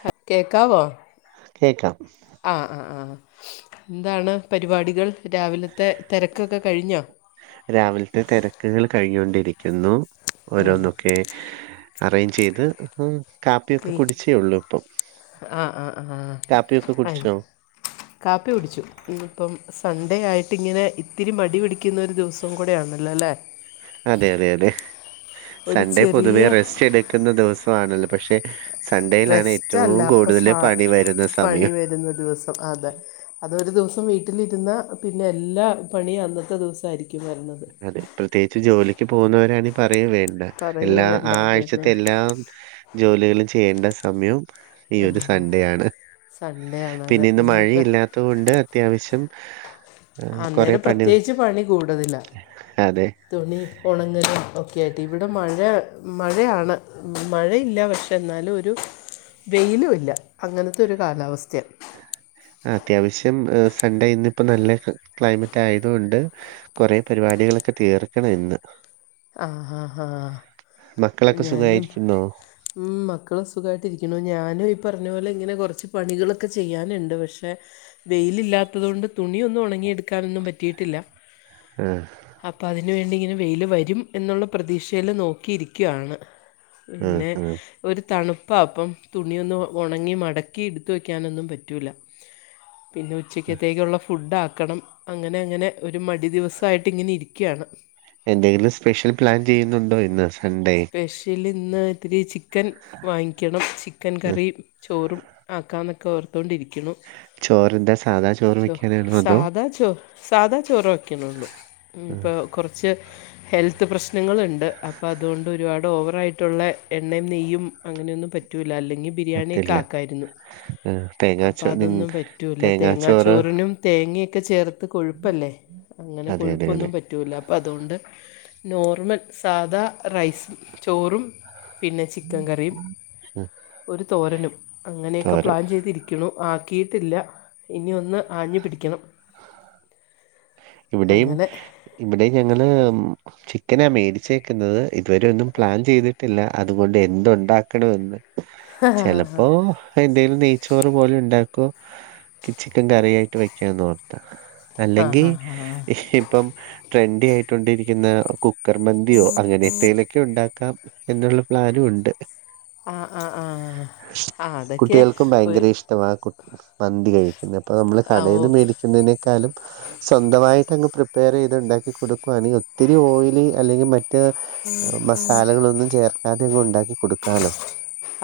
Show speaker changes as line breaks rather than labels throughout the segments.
ഹ കേക്കാവോ
കേക്കാം
ആഹ ആ ആ ന്താണ് പരിപാടികൾ രാവിലത്തെ തെരക്കൊക്കെ കഴിഞ്ഞോ?
രാവില്ത്തെ തെരെക്കുകൾ കഴിഞ്ഞൊണ്ടിരിക്കുന്നു ഓരോന്നൊക്കെ അറേഞ്ചെയ്ത് ഉം കാപ്പിയൊക്കെ
നീ
കുടിച്ചേള്ളൂ ഇപ്പം.
ആ ആ ആ
കാപ്പിയൊക്കെ
ആ
കുടിച്ചോ?
ഇന്ന് കാപ്പി കുടിച്ചു ഇന്ന്പ്പം സൺഡേ ആയിട്ട് ഇങ്ങനെ ഇത്തിരി മടി പിടിക്കുന്നൊരു ദിവ
അതെ അതെ അതെ
ഒരു
സൺഡേ
ചെറിയ
പൊതുവെ റെസ്റ്റ് എട് ക്കുന്ന ദിവസമാണല്ലോ പക്ഷെ സൺഡേയിലാണ്
റെസ്റ്റ് അല്ല
ഏറ്റവും
അപ്പൊ
കൂടുതൽ
സ
പണി വരുന്ന
പണി
സമയം
വരുന്ന ദിവസം അതെ അതൊരു ദിവസം വീട്ടിലിരുന്നാ പിന്നെ എല്ലാ പണിയും അന്നത്തെ ദിവസായിരിക്കും വരണത്.
അതെ പ്രത്യേകിച്ച് ജോലിക്ക് പോകുന്നവരാണ് പറയും വേണ്ട
പറയുകയും
എല്ലാ
വേണ്ട അത് തന്നെ
ആഴ്ചത്തെ എല്ലാം ജോലികളും ചെയ്യേണ്ട സമയം ഈ ഒരു സൺഡേ ആണ്
സൺഡേ ആണത്
പിന്നെ ഇന്ന്
ഇന്നിപ്പോൾ
മഴയില്ലാത്ത കൊണ്ട് അത്യാവശ്യം കൊറെ
അന്നേരം
പണി
പ്രത്യേകിച്ച് പണി കൂടുതലാ.
അതെ
തുണി ഒണങ്ങലും ഒക്കെയായിട്ട് ഇവിടെ മഴ മഴയാണ്. മഴയില്ല പക്ഷെ എന്നാലും ഒരു വെയിലും ഇല്ല അങ്ങനത്തെ ഒരു കാലാവസ്ഥയ.
അത്യാവശ്യം ഹ് സൺഡേ ഇന്ന് ഇപ്പ നല്ല ക്ലൈമറ്റ് ആയത് കൊണ്ട് കൊറേ പരിപാടികളൊക്കെ തീർക്കണം ഇന്ന്
ആ ഹാ ഹാ
മക്കളൊക്കെ
ഞാനും
സുഖമായിരിക്കുന്നോ
ഉം മക്കള് സുഖായിട്ടിരിക്ക്ണു ഞാനും ഈ പറഞ്ഞ പോലെ ഇങ്ങനെ കൊറച്ച് പണികളൊക്കെ ചെയ്യാനുണ്ട് പക്ഷെ വെയിലില്ലാത്തത് കൊണ്ട് തുണിയൊന്നും ഒണങ്ങിയെടുക്കാനൊന്നും പറ്റിയിട്ടില്ല.
ആഹ്
അപ്പൊ അതിനുവേണ്ടി ഇങ്ങനെ വെയില് വരും എന്നുള്ള പ്രതീക്ഷയില് നോക്കിയിരിക്കുവാണ്.
ആഹ്,
പിന്നെ
ആഹ്.
ഒരു തണുപ്പാപ്പം തുണിയൊന്ന് ഒ ഒണങ്ങി മടക്കി ഇട്ത്ത് വയ്ക്കാനൊന്നും പറ്റൂല്ല. പിന്നെ ഉച്ചക്കത്തേക്കുള്ള ഫുഡ് ആക്കണം അങ്ങനെ അങ്ങനെ ഒരു മടി ദിവസായി ട്ട് ഇങ്ങനെ ഇരിക്ക്യാണ്.
എന്തെങ്കിലും സ്പെഷ്യൽ പ്ലാൻ ചെയ്യുന്നുണ്ടോ ഇന്ന് സൺഡേ?
സ്പെഷ്യൽ ഇന്ന് ഇത്തിരി ചിക്കൻ വാങ്ങിക്കണം ചിക്കൻ
ഉം.
കറിയും ചോറും ആക്കാന്നൊക്കെ ഓർത്തോണ്ടിരിക്ക്ണു
ചോറെന്താ സാധാ ചോറ്
ചോ
വെക്കാനാണോ അതോ
സാധാ ചോർ. സാധാ ചോറ് വയ്ക്കണള്ളൂ ഉം ഇപ്പോ കൊറച്ച് ഹെൽത്ത് പ്രശ്നങ്ങള്ണ്ട്. പ്പ അതുകൊണ്ട് ഒരുപാട് ഓവറായിട്ടുള്ളേ എണ്ണേം നെയ്യും അങ്ങനെയൊന്നും പറ്റൂല്ല അല്ലെങ്കിൽ ബിരിയാണിയക്കെ ആക്കായിരുന്നു.
ആ തെ
അപ്പം അതൊന്നും പറ്റൂല്ല തേങ്ങാച്ചോറിനും തേങ്ങയൊക്കെ ചേർത്ത് കൊഴുപ്പല്ലേ. അങ്ങനെ
അതെ അതെ
കൊഴുപ്പൊന്നും
അതെ
പ റ്റൂല അപ്പ അത് കൊണ്ട് നോർമൽ സാദാ റൈസും ചോറും പിന്നെ ചിക്കൻ കറിയും
ഉം,
ഒരു തോരനും അങ്ങനെയക്കെ
തോരൻ
പ്ലാൻ ചെയ്തിരി ക്ക്ണു ആക്കിയിട്ടില്ല ഇനി ഒന്ന് ആഞ്ഞ് പിടിക്കണം.
ഇവിടെയും
അങ്ങനെ
ഇവിടെ ഞങ്ങള് ചിക്കനാ മേടിച്ചേ ക്കുന്നത് ഇതുവരെ ഒന്നും പ്ലാൻ ചെയ്തിട്ടില്ല അതുകൊണ്ട് എന്ത് ഉണ്ടാക്കണൊന്ന് ചെലപ്പോ എന്തേലും നെയ്ച്ചോറ് പോലെ ഉണ്ടാക്കോ ചിക്കൻ കറി ആയിട്ട് വെക്കാന്ന് ഓർത്ത
ആ
അല്ലെങ്കിൽ ഇപ്പം ട്രെൻഡി ആയിക്കൊണ്ടിരിക്കുന്ന കു ക്കർ മന്തിയോ അങ്ങനെത്തേലൊക്കെ ഉണ്ടാക്കാം എന്നുള്ള പ്ലാനും ഉണ്ട്.
ആഹ് ആഹ് ആഹ് ആഹ് അതൊക്കെ ഒ
ഇഷ്ടവാ കു മന്തി കഴിക്കുന്നത് അപ്പൊ നമ്മള്
ആ ഓ
കടേന്ന് മേടിക്കുന്നതിനേക്കാളും സ്വന്തമായിട്ട് അങ്ങ് പ്രിപ്പയർ ചെയ്ത് ഉണ്ടാക്കി കൊടുക്കുവാണെങ്കിൽ ഒത്തിരി ഓയില് അല്ലെങ്കിൽ മ റ്റേ മസാലകളൊന്നും ചേർക്കാതെ അങ്ങ് ഉണ്ടാക്കി കൊടുക്കാലോ.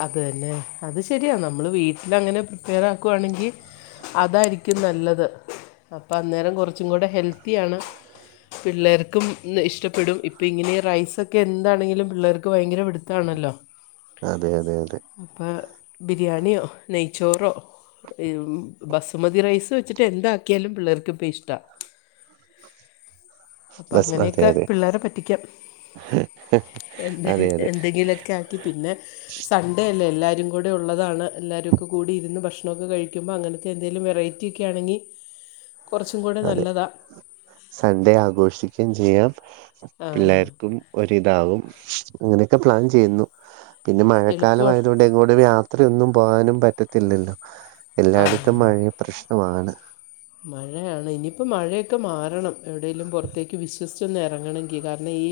അത് തന്നെ. അത് ശരിയാ നമ്മള് വീട്ടിലു അങ്ങനെ പ്രിപ്പയർ ആക്കുവാണെങ്കി അതായിരിക്കും നല്ലത്. അപ്പം അന്നേരം കുറച്ചും കൂടെ ഹെൽത്തിയാണ് പിള്ളേർക്കും ഇഷ്ടപ്പെടും. ഇപ്പം ഇങ്ങനെ റൈസൊക്കെ എന്താണെങ്കിലും പിള്ളേർക്ക് ഭയങ്കര പിടുത്താണല്ലോ.
അതെ അതെ അതെ.
അപ്പൊ ബിരിയാണിയോ നെയ്ച്ചോറോ മ്മ് ബസുമതി റൈസ് വെച്ചിട്ട് എന്താക്കിയാലും പിള്ളേർക്കിപ്പം ഇഷ്ടാ. അപ്പം
ബസ് അതെ
അങ്ങനെയൊക്കെ
അതെ
പിള്ളേരെ പറ്റിക്കാം. എന്ത്
അതെ അതെ
എന്തെങ്കിലൊക്കെ ആക്കി പിന്നെ സ പണ്ടേല്ലേ എല്ലാരും കൂടെ ഉള്ളതാണ് എല്ലാരും ഒക്കെ കൂടി ഇരുന്ന് ഭക്ഷണാക്കെ കഴിക്കുമ്പോൾ അങ്ങനത്തെ എന്തേലിലും വെറൈ റ്റിക്കെ ആണെങ്കി
അതെ സൺഡേ ആഘോഷിക്കുകയും ചെയ്യാം
ആ
പിള്ളേർക്കും ഒരിതാവും. അങ്ങനെയൊക്കെ പ്ലാൻ ചെയ്യുന്നു. പിന്നെ മഴക്കാലം
എളുപ്പമാണ്
ആയതുകൊണ്ട് എങ്ങോട്ടേലും യാത് ത്രയൊന്നും പോകാനും പറ്റത്തില്ലല്ലോ.
ആ
എല്ലായിടത്തും മഴയും പ്രശ്നമാണ്.
മഴയാണ്. ഇനിയിപ്പോ മഴയൊക്കെ മാറണം എവിടേലും പുറത്തേക്ക് വിശ്വസിച്ച് ന്ന് എറങ്ങണെങ്കി. കാരണം ഈ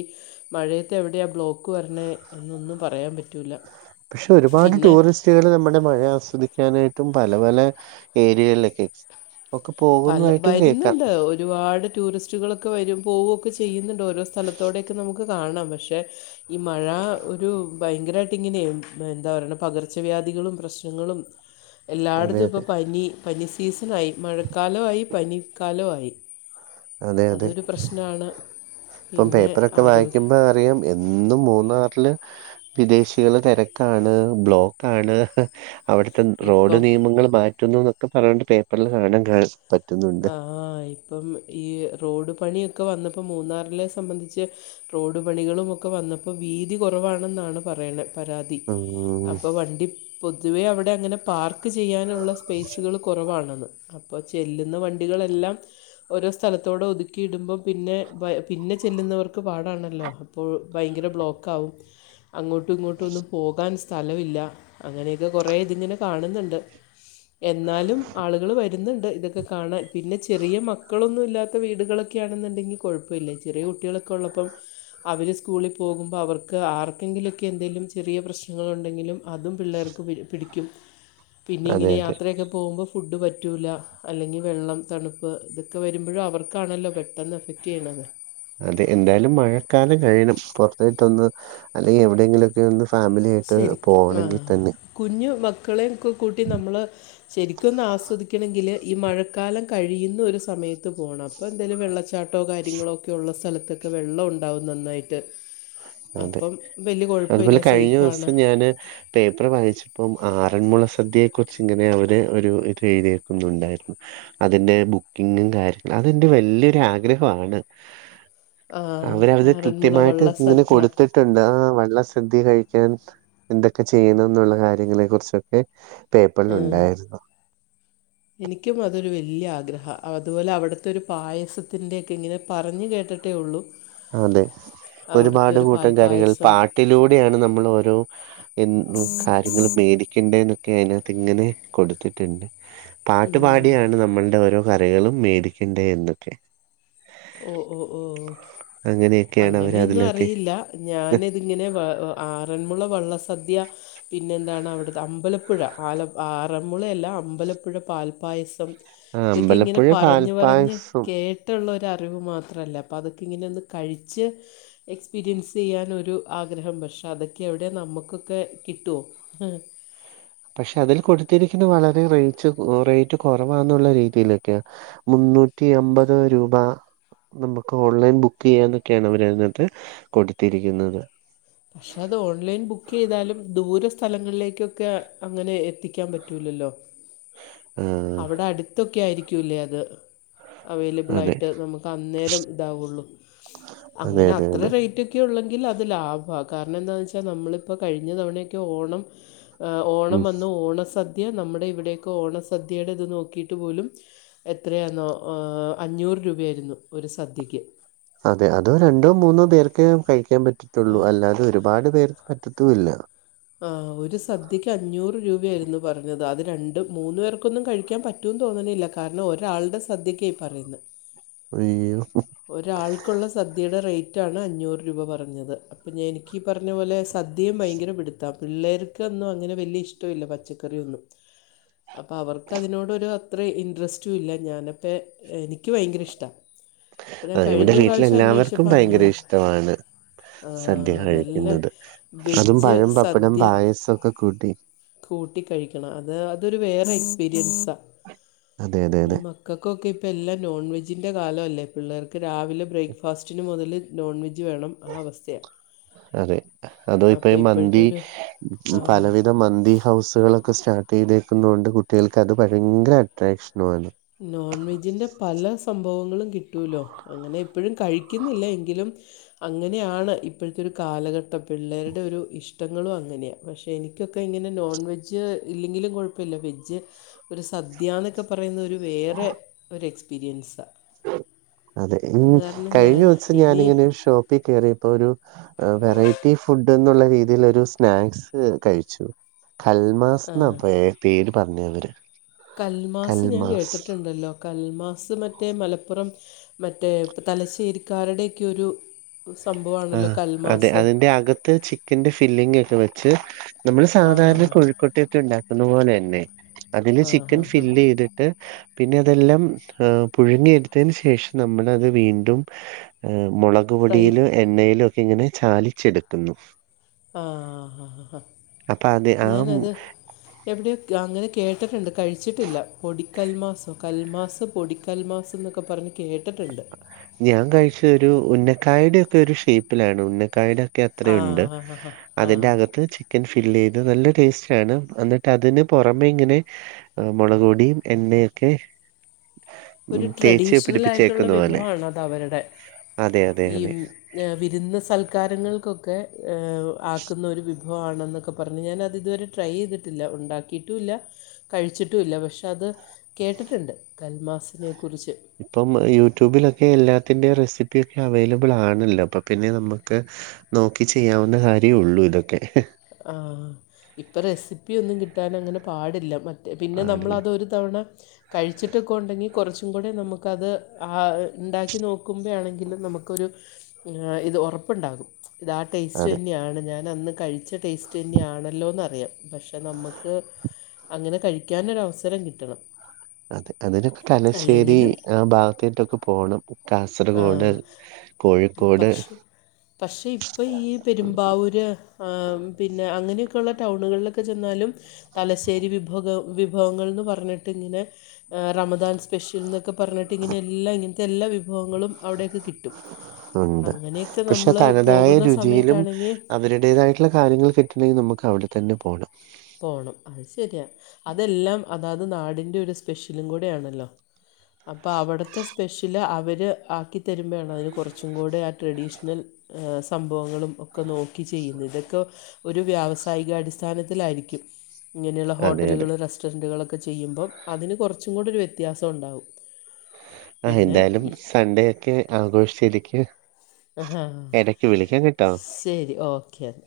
മഴയത്തെവിടെയാ ബ്ലോക്ക് വരണെ എന്നൊന്നും പറയാൻ പറ്റൂല്ല.
പക്ഷെ ഒരുപാട് ടൂറിസ്റ്റുകൾ നമ്മുടെ മഴ ആസ്വദിക്കാനായിട്ടും പല പല ഏരിയകളിലൊക്കെ ഒക്കെ
പല
പോകുന്നതായിട്ടും കേക്കാം.
വരുന്നുണ്ട് ഒരുപാട് ടൂറിസ്റ്റുകളൊക്കെ വരും പോകുകൊക്കെ ചെയ്യുന്നുണ്ട് ഓരോ സ്ഥലത്തോടെയൊക്കെ നമുക്ക് കാണാം. പക്ഷേ ഈ മഴ ഒരു ഭയങ്കരമായിട്ട് ഇങ്ങനെ എന്താ പറയ പകർച്ചവ്യാധികളും പ്രശ്നങ്ങളും.
ഊ.
എല്ലായിടത്തും ഇപ്പോൾ പനി പനി സീസണായി. മഴക്കാലൊ ആയി പനിക്കാലോ ആയി.
അതെ അതെ
അതൊരു പ്രശ്നാണ്.
ഇപ്പം
പിന്നെ
പേപ്പറൊക്കെ
ആരോഗ്യ
വായിക്കുമ്പോ അറിയാം. എന്നും മൂന്നാറില് വിദേശികള് തിരക്കാണ് ബ്ലോ ക്കാണ് അവിടുത്തെ റോഡ്
ഇപ്പം
നിയമങ്ങൾ മാറ്റുന്നു എന്നൊക്കെ പറഞ്ഞിട്ട് പേപ്പറിൽ കാണാൻ കാ പറ്റുന്നുണ്ട്.
ആഹ് ഇപ്പം ഈ റോഡ് പണിയൊക്കെ വന്നപ്പോ മൂന്നാറിലെ സംബന്ധിച്ച് റോഡ് പണികളും ഒക്കെ വന്നപ്പോ വീതി കുറവാണെന്നാണ് പറയണെ. പരാതി.
ഉം
അപ്പോ വണ്ടി പൊതുവേ അവിടെ അങ്ങനെ പാർക്ക് ചെയ്യാനുള്ള സ്പേസുകള് കൊറവാണ്ന്ന്. അപ്പോ ചെല്ലുന്ന വണ്ടികളെല്ലാം. ഓരോ സ്ഥലത്തൂടെ ഒതുക്കിയിടുമ്പം പിന്നെ പിന്നെ ചെല്ലുന്നവർക്ക് പാടാണല്ലോ. അപ്പോൾ ഭയങ്കര ബ്ലോക്ക് ആകും. അങ്ങോട്ടും ഇങ്ങോട്ടും ഒന്നും പോകാൻ സ്ഥലവില്ല. അങ്ങനെയൊക്കെ കുറെ ഇതിങ്ങനെ കാണുന്നുണ്ട്. എന്നാലും ആളുകള് വരുന്നുണ്ട് ഇതൊക്കെ കാണാൻ പിന്നെ ചെറിയ മക്കളൊന്നും ഇല്ലാത്ത വീടുകളൊക്കെയാണെന്നുണ്ടെങ്കിൽ കുഴപ്പമില്ല. ചെറിയ കുട്ടികളൊക്കെ ഉള്ളപ്പം അവര് സ്കൂളിൽ പോകുമ്പോൾ അവർക്ക് ആർക്കെങ്കിലുമൊക്കെ എന്തേലും ചെറിയ പ്രശ്നങ്ങൾ ഉണ്ടെങ്കിലും അതും പിള്ളേർക്ക് പിടിക്കും. പിന്നെ
അതെ
ഇങ്ങനെ
അതെ
യാത്രയൊക്കെ പോകുമ്പോൾ ഫുഡ് പറ്റൂല്ല. അല്ലെങ്കിൽ വെള്ളം തണുപ്പ് ഇതൊക്കെ വരുമ്പോഴും അവർക്കാണല്ലോ പെട്ടെന്ന് എഫക്റ്റ് ചെയ്യണത്.
അതെ. എന്തായാലും മഴക്കാലം കഴിയണം പുറത്തേട്ടൊന്ന് അല്ലെങ്കിൽ എവിടെയെങ്കിലും ഒന്ന് ഫാമിലി ആയിട്ട്
ശരിക്കും ആ
പോകണെങ്കി തന്നെയും.
കുഞ്ഞു മക്കളെയും ഒക്കെ കൂട്ടി നമ്മൾ ശരിക്കുമൊന്ന് ആസ്വദിക്കണമെങ്കില് ഈ മഴക്കാലം കഴിയുന്ന ഒരു സമയത്ത് പോണം അപ്പോ എന്തേലും വെള്ളച്ചാട്ടോ കാര്യങ്ങളൊക്കെ ഒള്ള സ്ഥലത്ത് ക്കെ വെള്ളം ഒണ്ടാവും നന്നായിട്ട്.
ആ.
അപ്പം വെല്യ കൊഴപ്പയില്ലാ സേഫ്
സം ഞാന് പേപ്പറ് വായിച്ചപ്പം ആറന്മുള സദ്യയെക്കുറിച്ച് ഇങ്ങനെ അവര് ഒരു ഇത് എഴുതിയേക്കുന്നുണ്ടായിരുന്നു. അതിന്റെ ബുക്കിങ്ങും കാര്യങ്ങളും അതെന്റെ വല്യൊരു ആഗ്രഹവാണ്.
ആ
അവരത്
ആറന്മുള
കൃത്യമായിട്ട്
വള്ള
ഇങ്ങനെ
സദ്യ
കൊടുത്തിട്ടുണ്ട് ആഹ് വള്ള സദ്യ കഴിക്കാൻ. എന്തൊക്കെ ചെയ്യണന്നുള്ള കാര്യങ്ങളെ കുറിച്ചൊക്കെ
ആ,
പേപ്പറിലൊണ്ടായിരുന്നു.
എനിക്കും അതൊരു വെല്യ ആഗ്രഹാ അതുപോലെ അവിടുത്തെ ഒരു പായസത്തിൻ്റെയെക്കെ ഇങ്ങനെ പറഞ്ഞ് കേട്ടിട്ട് ട്ടേ ഒള്ളൂ
ആഹ് അതെ ഒരുപാട് കൂട്ടം കറികൾ
പാൽപ്പായസം
പാട്ടിലൂടെയാണ് നമ്മൾ ഓരോ എൻ ഉം കാര്യങ്ങള് മേടി ക്കെണ്ടേന്നൊക്കെ അതിനാത്ത് ഇങ്ങനെ കൊടുത്തിട്ടുണ്ട്
ഉം,
പാട്ടുപാടിയാണ് നമ്മൾടെ ഓരോ കറികളും മേടിക്കണ്ടേ എന്നൊക്കെ
ഓഹ് ഓഹ് ഓഹ്
അങ്ങനെയൊക്കെയാണ് അവര്
അങ്ങനെയൊന്നും
അതിലെത്തി
അറിയില്ലാ ഞാനിതിങ്ങനെ വ ആഹ് ആറന്മുള വള്ളസദ്യാ പിന്നെ എന്താണ് അവിടത്തെ അമ്പലപ്പുഴ ആല ആറന്മുളയല്ല അമ്പലപ്പുഴ പാൽപ്പായസം
ആ
ഇതൊക്കെ ഇങ്ങനെ
അമ്പലപ്പുഴ
പറഞ്ഞ് പറഞ്ഞ്
പാൽപ്പായസം
കേട്ട്ള്ള ഒ അറിവ് മാത്രല്ലേ അപ്പോ അതൊക്കെ ഇങ്ങനെ ഒന്ന് കഴിച്ച് എക്സ്പീരിയൻസ് ചെയ്യാന് ഒരു ആഗ്രഹം പക്ഷേ അതൊക്കെ എവിടെ നമുക്കൊക്കെ കിട്ടുവോ ആഹ്
പക്ഷെ അതില് കൊടുത്തിരിക്കുന്നെ വളരെ റേയിച്ച് റേയിറ്റ് കൊറവാന്നുള്ള രീതിയിലൊക്കെയാ മുന്നൂറ്റി അമ്പത് രൂപാ നമുക്ക് ഓൺലൈൻ ബുക്ക് ചെയ്യാന്നൊക്കെയാണ് അവരതിനാത്ത് കൊടുത്തിരിക്കുന്നത്
പക്ഷെ അത് ഓൺലൈൻ ബുക്ക് ചെയ്താലും ദൂരെ സ്ഥലങ്ങളിലേക്കൊക്കെ അങ്ങനെ എത്തിക്കാൻ പറ്റൂലല്ലോ
ആ
അവിടെ അടുത്തൊക്കെ ആയിരിക്കൂല്ലേ അത് അവൈലബിൾ
അതെ
ആയിട്ട് നമുക്ക് അന്നേരം ഇതാവുള്ളൂ
അതെ
അങ്ങനെ
അതെ
അത്ര
അതെ
റേയിറ്റ് ക്കെയെ ഒള്ളെങ്കി അത് ലാഭാ കാരണം എന്താന്ന് വെച്ചാ നമ്മളിപ്പോ കഴിഞ്ഞ തവണയൊക്കെ ഓണം ആഹ് ഓണം
ഉം
വന്നു ഓണസദ്യ നമ്മടെ ഇവിടെയൊക്കെ ഓണസദ്യയുടെ ഇത് നോക്കിട്ട് പോലും എത്രയാന്നോ ഏഹ് അഞ്ഞൂറ് രൂപയായിരുന്നു ഒരു സദ്യക്ക്
അതെ അതോ രണ്ടോ മൂന്നോ പേർക്കെ കഴിക്കാൻ
ആ
പറ്റത്തുള്ളൂ അല്ലാതെ ഒരുപാട് പേർക്ക് പറ്റത്തൂല്ലാ
ആഹ് ഒരു സദ്യക്ക് അഞ്ഞൂറ് രൂപ ആയിരുന്നു പറഞ്ഞത് അത് രണ്ട് മൂന്ന് പേർക്കൊന്നും കഴിക്കാൻ പറ്റ് ഏത്തും തോന്നണില്ലാ കാരണം ഒരാളുടെ സദ്യക്കായി പറയണെ
ഇയ്യോ
ഒരാൾക്കുള്ള സദ്യേടെ റേറ്റാണ് അഞ്ഞൂറ് രൂപ പറഞ്ഞത് അപ്പോ ഞാ എനിക്കീ പറഞ്ഞ പോലെ സദ്യയും ഭയങ്കര പിടുത്താ പിള്ളേർക്കൊന്നും അങ്ങനെ വെല്യ ഇഷ്ട്ടയില്ലാ പച്ചക്കറിയൊന്നും അപ്പ അവർക്ക് അതിനോടൊരു അത്ര ഇൻട്രസ്റ്റും ഇല്ലാ ഞാനപ്പെ എനിക്ക് ഭയങ്കര ഇഷ്ട്ടാ
ആഹ് ഇവിടെ വീട്ടിലെല്ലാവർക്കും
അന്വേഷിച്ചപ്പോൾ
ഭയങ്കര
അഞ്ഞൂറ്
ഇഷ്ട്ടവാണ് സദ്യ
നല്ല
കഴിക്കുന്നത് അതും
വെജ്
പഴം പപ്പടം
സദ്യ
പായസൊക്കെ കൂട്ടി
കൂട്ടി കഴിക്കണം അത് അതൊരു വേറെ എക്സ്പീരിയൻസാ
അതെ അതെ
ഈ
അതെ
മക് ക്കക്കൊക്കെ ഇപ്പോ എല്ലാം നോൺ വെജിൻ്റെ കാലവല്ലേ പിള്ളേർക്ക് രാവിലെ ബ്രേക്ക്ഫാസ്റ്റിന് മുതല് നോൺവെജ് വേണം ആ അവസ്ഥയാ
അതെ അതാ ഇപ്പഴ്
ഇപ്പോഴത്തെ
മന്തി
ഒരു ആ
പലവിധം മന്തി ഹൗസുകളൊക്കെ സ്റ്റാർട്ട് ചെയ്തേക്കുന്നെ കൊണ്ട് കുട്ടികൾക്ക് അത് ഭയങ്കര അട്രാക്ഷനുവാണ്
നോൺ വെജിന്റെ പല സംഭവങ്ങളും കിട്ടോലോ അങ്ങനെ എപ്പഴും കഴിക്കുന്നില്ല എങ്കിലും അങ്ങനെയാണ് ഇപ്പഴത്തെ ഒരു കാലഘട്ടം പിള്ളേരുടെ ഒരു ഇഷ്ടങ്ങളും അങ്ങനെയാ പക്ഷെ എനിക്കൊക്കെ ഇങ്ങനെ നോൺ വെജ് ഇല്ലെങ്കിലും കുഴപ്പല്ല വെജ് ഒരു സദ്യ എന്നൊക്കെ പറയുന്ന ഒരു വേറെ ഒരു എക്സ്പീരിയൻസ
അതെ ഉം കഴിഞ്ഞ
ഞാൻ
ദിവസം
ഇനി
ഞാനിങ്ങനെ ഒരു ഷോപ്പിൽ കയറിയപ്പോ ഒരു ഏഹ് വെറൈറ്റി ഫുഡ് എന്നുള്ള രീതിൽ ഒരു സ്നാക്സ് കഴിച്ചു കൽ
ആ
[unintelligible] പേര് പറഞ്ഞെ അവര്
കൽമാസ് ഞാൻ കേട്ടിട്ടുണ്ടല്ലോ കൽമാസ് മറ്റേ മലപ്പുറം മറ്റേ തലശ്ശേരിക്കാരുടെക്കെ ഒരു സംഭവാ
ആഹ് അതെ അതിന്റെ അകത്ത് ചി ക്കന്റെ ഫില്ലിംഗ് ഒക്കെ വെച്ച് നമ്മള്
ആ
സാധാരണ കോഴക്കട്ടക്കെ ഉണ്ടാക്കുന്ന പോലെന്നെ അതില്
ആ ഹാ
ചിക്കൻ
ഹാ
ഫില്ല് ചെയ്തിട്ട് പിന്നെ അതെല്ലാം പുഴുങ്ങിയ എടുത്തതിന് ശേഷം നമ്മളത് വീണ്ടും ഏഹ് മുളക്
ഫ്രൈ
പൊടിയിലോ എണ്ണയിലോ ഒക്കെ ഇങ്ങനെ ചാലിച്ചെടുക്കുന്നു
ആഹ് ഹാഹ് ഹാഹ് ഹാ
അപ്പൊ അത് ആ മ്
ഞാനത് എവിടെയ അങ്ങനെ കേട്ടിട്ടുണ്ട് കഴിച്ചിട്ടില്ല പൊടിക്കൽ മാസൊ കൽമാസ് പൊടിക്കൽമാസ് എന്നൊക്കെ പറഞ്ഞ് കേട്ടിട്ടുണ്ട്
ഞാൻ കഴിച്ച ഒരു ഉന്നക്കായടെ ഒക്കെ ഒരു ഷേപ്പിലാണ് ഉന്നക്കായടെ ക്കെ
ആ
അത്രുണ്ട്
ഹാ ഹാ ഹാ ആ
അതിന്റെകത്ത് ചി ക്കൻ ഫിൽ ചെയ്ത് നല്ല ടേസ്റ്റാണ് എന്നിട്ട് അതിന് പുറമെ ഇങ്ങനെ ആഹ് മുളക് പൊടിയും എണ്ണയൊക്കെ ഉം
ഒരു
തേച്ച്
ട്രഡീഷണൽ ആയിട്ടുള്ള
പിടിപ്പിച്ചേക്കുന്ന പോലെ
വിഭവാണത് അവരുടെ
അതെ അതെ
ഈ
അതെ
വിരുന്ന് സൽക്കാരങ്ങൾക്കൊക്കെ ക്കെ ഏഹ് ആക്കുന്ന ഒരു വി വിഭവാണെന്നൊക്കെ പറഞ്ഞ് ഞാനത് ഇതുവരെ ട്രൈ ചെയ്തിട്ടില്ല ഉണ്ടാക്കിയിട്ടുല്ല കഴിച്ചിട്ടുല്ല പക്ഷെ അത് കേട്ടിട്ടുണ്ട് കൽമാസിനെക്കുറിച്ച്
ഇപ്പം യൂട്യൂബിലൊക്കെ എല്ലാത്തിന്റെയും റെസിപ്പിയൊക്കെ അവൈലബിൾ ആണല്ലോ അപ്പൊ പിന്നെ നമ്മക്ക് നോക്കി ചെയ്യാവുന്ന കാര്യ ഉള്ളൂ ഇതൊക്കെ
ആഹ് ഇപ്പൊ റെസിപ്പി ഒന്നും കിട്ടാൻ അങ്ങനെ പാടില്ല മറ്റേ പിന്നെ
പാടില്ല
നമ്മളതൊരു തവണ കഴിച്ചിട്ടൊക്കെ ഉണ്ടെങ്കി കൊറച്ചും കൂടെ നമുക്കത് ആഹ് ഉണ്ടാക്കി നോക്കുമ്പഴാണെങ്കിലും നമുക്കൊരു ഇത് ഒറപ്പുണ്ടാകും ഇത് ആ ടേസ്റ്റ്
അതെ
തന്നെയാണ് ഞാൻ അന്ന് കഴി ച്ച ടേസ്റ്റ് തന്നെയാണല്ലോന്ന് അറിയാം പക്ഷെ നമുക്ക് അങ്ങനെ കഴിക്കാനൊരവസരം കിട്ടണം
അതെ അതൊരു തലശ്ശേരി
അല്ലെങ്കിൽ
ആ ഭാഗത്തേട്ടൊക്കെ പോണം കാസർഗോഡ്, കോഴിക്കോട്
പക്ഷേ പക്ഷേ ഇപ്പ ഈ പെരുമ്പാവൂര് ആഹ് പിന്നെ അങ്ങനെയൊക്കെയുള്ള ടൗണുകളിലൊക്കെ ചെന്നാലും തലശ്ശേരി വിഭവ വിഭവങ്ങൾന്ന് പറഞ്ഞിട്ട് ഇങ്ങനെ റമദാൻ സ്പെഷ്യൽ എന്നൊക്കെ പറഞ്ഞിട്ട് ഇങ്ങനെ എല്ലാ ഇങ്ങനത്തെ എല്ലാ വിഭവങ്ങളും അവിടെയൊക്കെ കിട്ടും
ഉണ്ട്
അങ്ങനെയൊക്കെ
പക്ഷെ
നമ്മൾ
തനതായ
പോകുന്ന
രുചിയിലും
സമയത്താണെങ്കിൽ
അവരുടേതായിട്ടുള്ള കാര്യങ്ങൾ കിട്ടണങ്കിൽ നമുക്ക് അവിടെ തന്നെ പോണം
പോണം അത് ശരിയാ അതെല്ലാം അതാത് നാടിന്റെ ഒരു സ്പെഷ്യലും കൂടെ ആണല്ലോ. അപ്പൊ അവിടുത്തെ സ്പെഷ്യല് അവര് ആക്കി തരുമ്പഴാണ് അതിന് കുറച്ചും കൂടെ ട്രഡീഷണൽ സംഭവങ്ങളും ഒക്കെ നോക്കി ചെയ്യുന്ന് ഇതൊക്കെ ഒരു വ്യാവസായിക അടിസ്ഥാനത്തിലായിരിക്കും ഇങ്ങനെയുള്ള
അതെ അതെ
ഹോട്ടലുകൾറെസ് ന്റുകളൊക്കെ ചെയ്യുമ്പോൾ അതിന് കൊറച്ചും കൂട ഒരുവ്യത്യാസം ഉണ്ടാവും.
എഹ്
പിന്നെ
എന്തായാലും
ഈ-
സൺഡേ ഒക്കെ ആഘോഷിച്ചിരിക്കും.
ആഹ്.
വിളിക്കാം കേട്ടോ-
ശരി ഓക്കെ എന്ന.